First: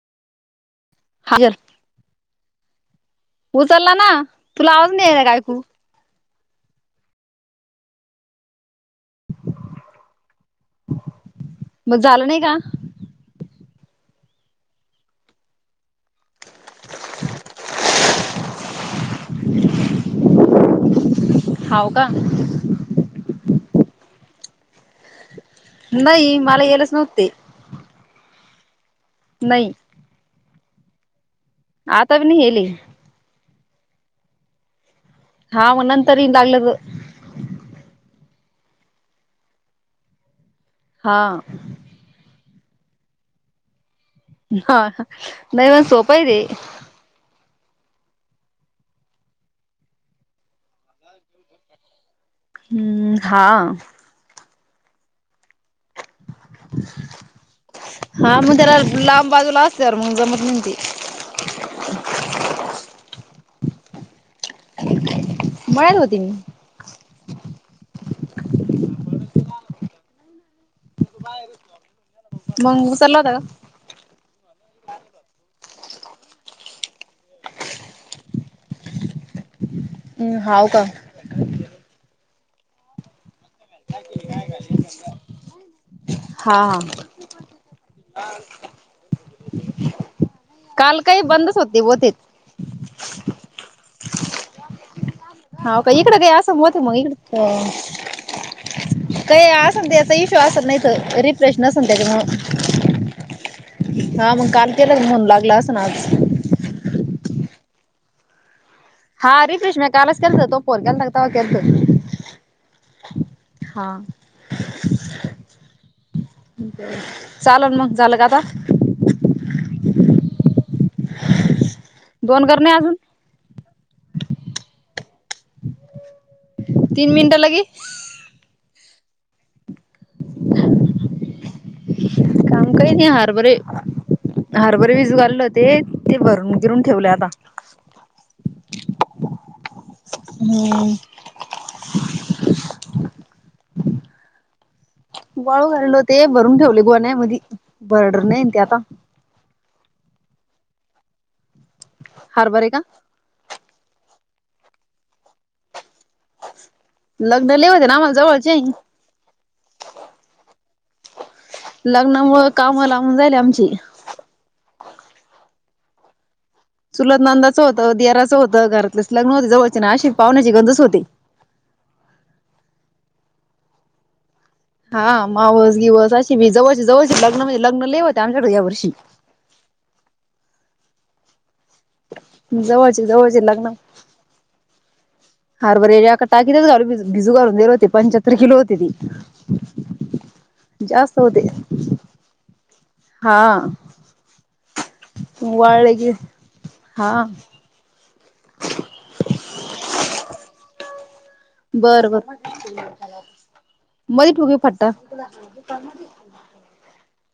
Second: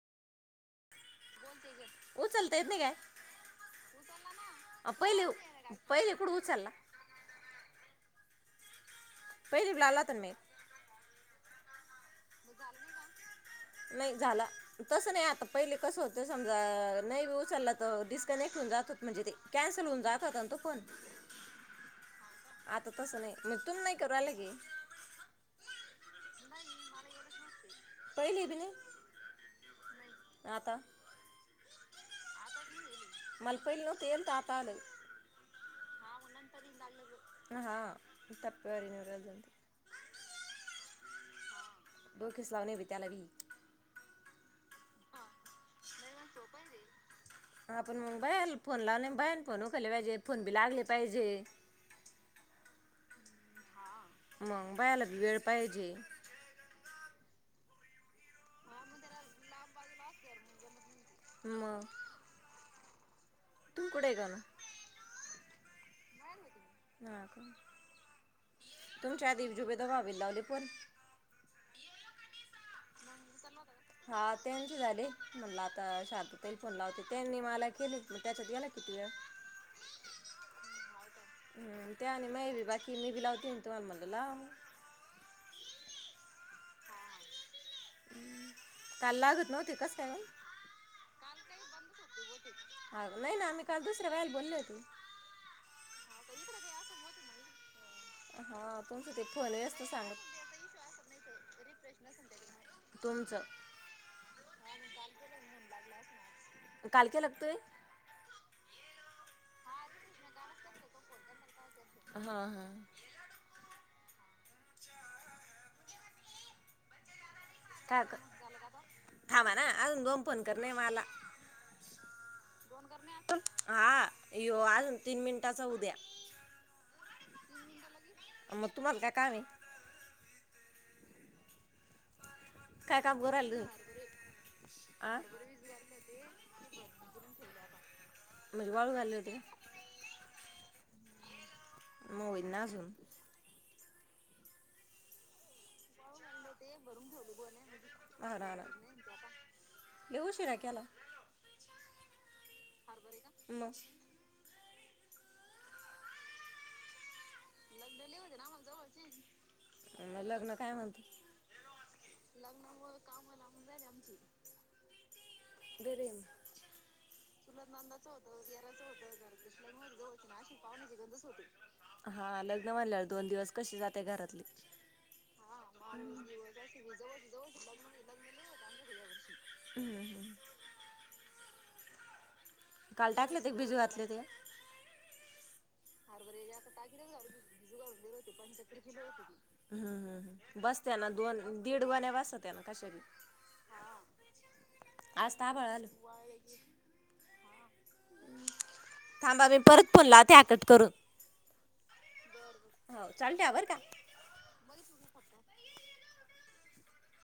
हजर ते येत नाही काय? उचलला ना तुला आवाज नाही रे गायकू? चला पहिलीला तुम्ही मग झालं नाही का? नाही झाला तस नाही आता पहिले कसं होत समजा नाही उचलला तर डिस्कनेक्ट होऊन जात होत म्हणजे ते कॅन्सल होऊन जात होता तो फोन? हाऊ आता तसं नाही म तुम नाही करलाय की. नाही मला यालच नव्हते. पहिलेबनी नाही. आता आताबनी यालय. मला पहिलं नव्हतं येत आत्ता आलय. हा नंतर येईन [unintelligible] तप वरी न राज जते [unintelligible] हाअ [unintelligible] हा नाही मग सोप हाय ते. हा पण मं भयालं फोन लावलंय भयाण फोन उकल्ले पाहिजे, फोन बी लागले पाहिजे. हम्म हाअ मग भयाला बी वेळ पाहिजे. हा मग त्याला लांब बाजूला असल्यावर मग जमत ते. मग तू कुठय गं अनु? बाहेर होते मी. ना क तुमच्या आधी बी जुबेदा भाबीला लावले फोन मग उचलला होता हा त्यांची झाले. म्हणलं शांतताई फोन लावत होते. त्यांनी मला केले त्याच्यात गेला किती वेळ. हम् हाव का? हम्म ते आणि बाकी मी बी लावते तुम्हांला म्हणल लाव हा हा हम्म. काल [unintelligible] लागत नव्हते कसं काय नू? काल काय बंदच होते होतेत. ह नाही ना मी काल दुसऱ्या वेळेला बोलले होते. हाव का इकडं बी असं बोतेक मग इकडं. हा तुमचं ते अ फोन व्यस्त असन याचा सांगत इशू असन नाही त रिफ्रेश नसन त्याच्यामुळं तुमचं हा मग काल केलं म्हणून लागलं असं न आज काल केलं का तुम्ही? हा रिफ्रेश म्या कालच केलतं तो फोन तेनला तेव् केलतं. हा हा! बरं चालल मग झालं का आता? करणे मला दोन कर नाही अजून हा यो आजून तीन मिनिटांचा होउद्या तीन मिनटं लगे. मग तुम्हाला काय काम हे. [inaudible] काम काही काय नाही काम करू हारबरे राहिले तुम्ही हारबरे भीजू आ घालेल होते ते भरून गिरून ठेवले आता. म्हणजे वाळू घालली होती हूं! होईल ना अजून. वाळू घालेल होत. ते भरून ठेवले गोन्यान मधी भरडर नाही ना ते आता. ऊशीरा केला. हरबरे का? म! लग्न लई होते ना आम्हाला जवळचे. मग लग्न काय म्हणते लग्नामुळं काम लाबून जायेले आमचि. [inaudible] चुलतनंदाच होतं, देराचं होतं, घरातलेच लग्न होते जवळचे ना अशी पाहुण्याची गनंजच होती. हा लग्न म्हनल्या वर दोन दिवस कसे जाताय घरातले. हा मावस बीवस अशी बी जवळचे जवळचे लग्न म्हणजे लग्न लईहोते आमच्याकडे ह्या वर्षी. हम्म, हम्म. जवळचे काल टाकले जवळचे लग्न. हरभरे एका टाकीतच घालून भिजू घालून दिले होते पंच्याहत्तर किलो होते ती बसत्याना जास्त होते दोन दीड गोण्या बसत्यांना कश्या बी हा आज त आभाळ आलं वाळले की हा थांबा मी परत फोन लाव. त्याॅकट. तरून. बर बर बरं का मध्ये ठु की फट्टा. [inaudible]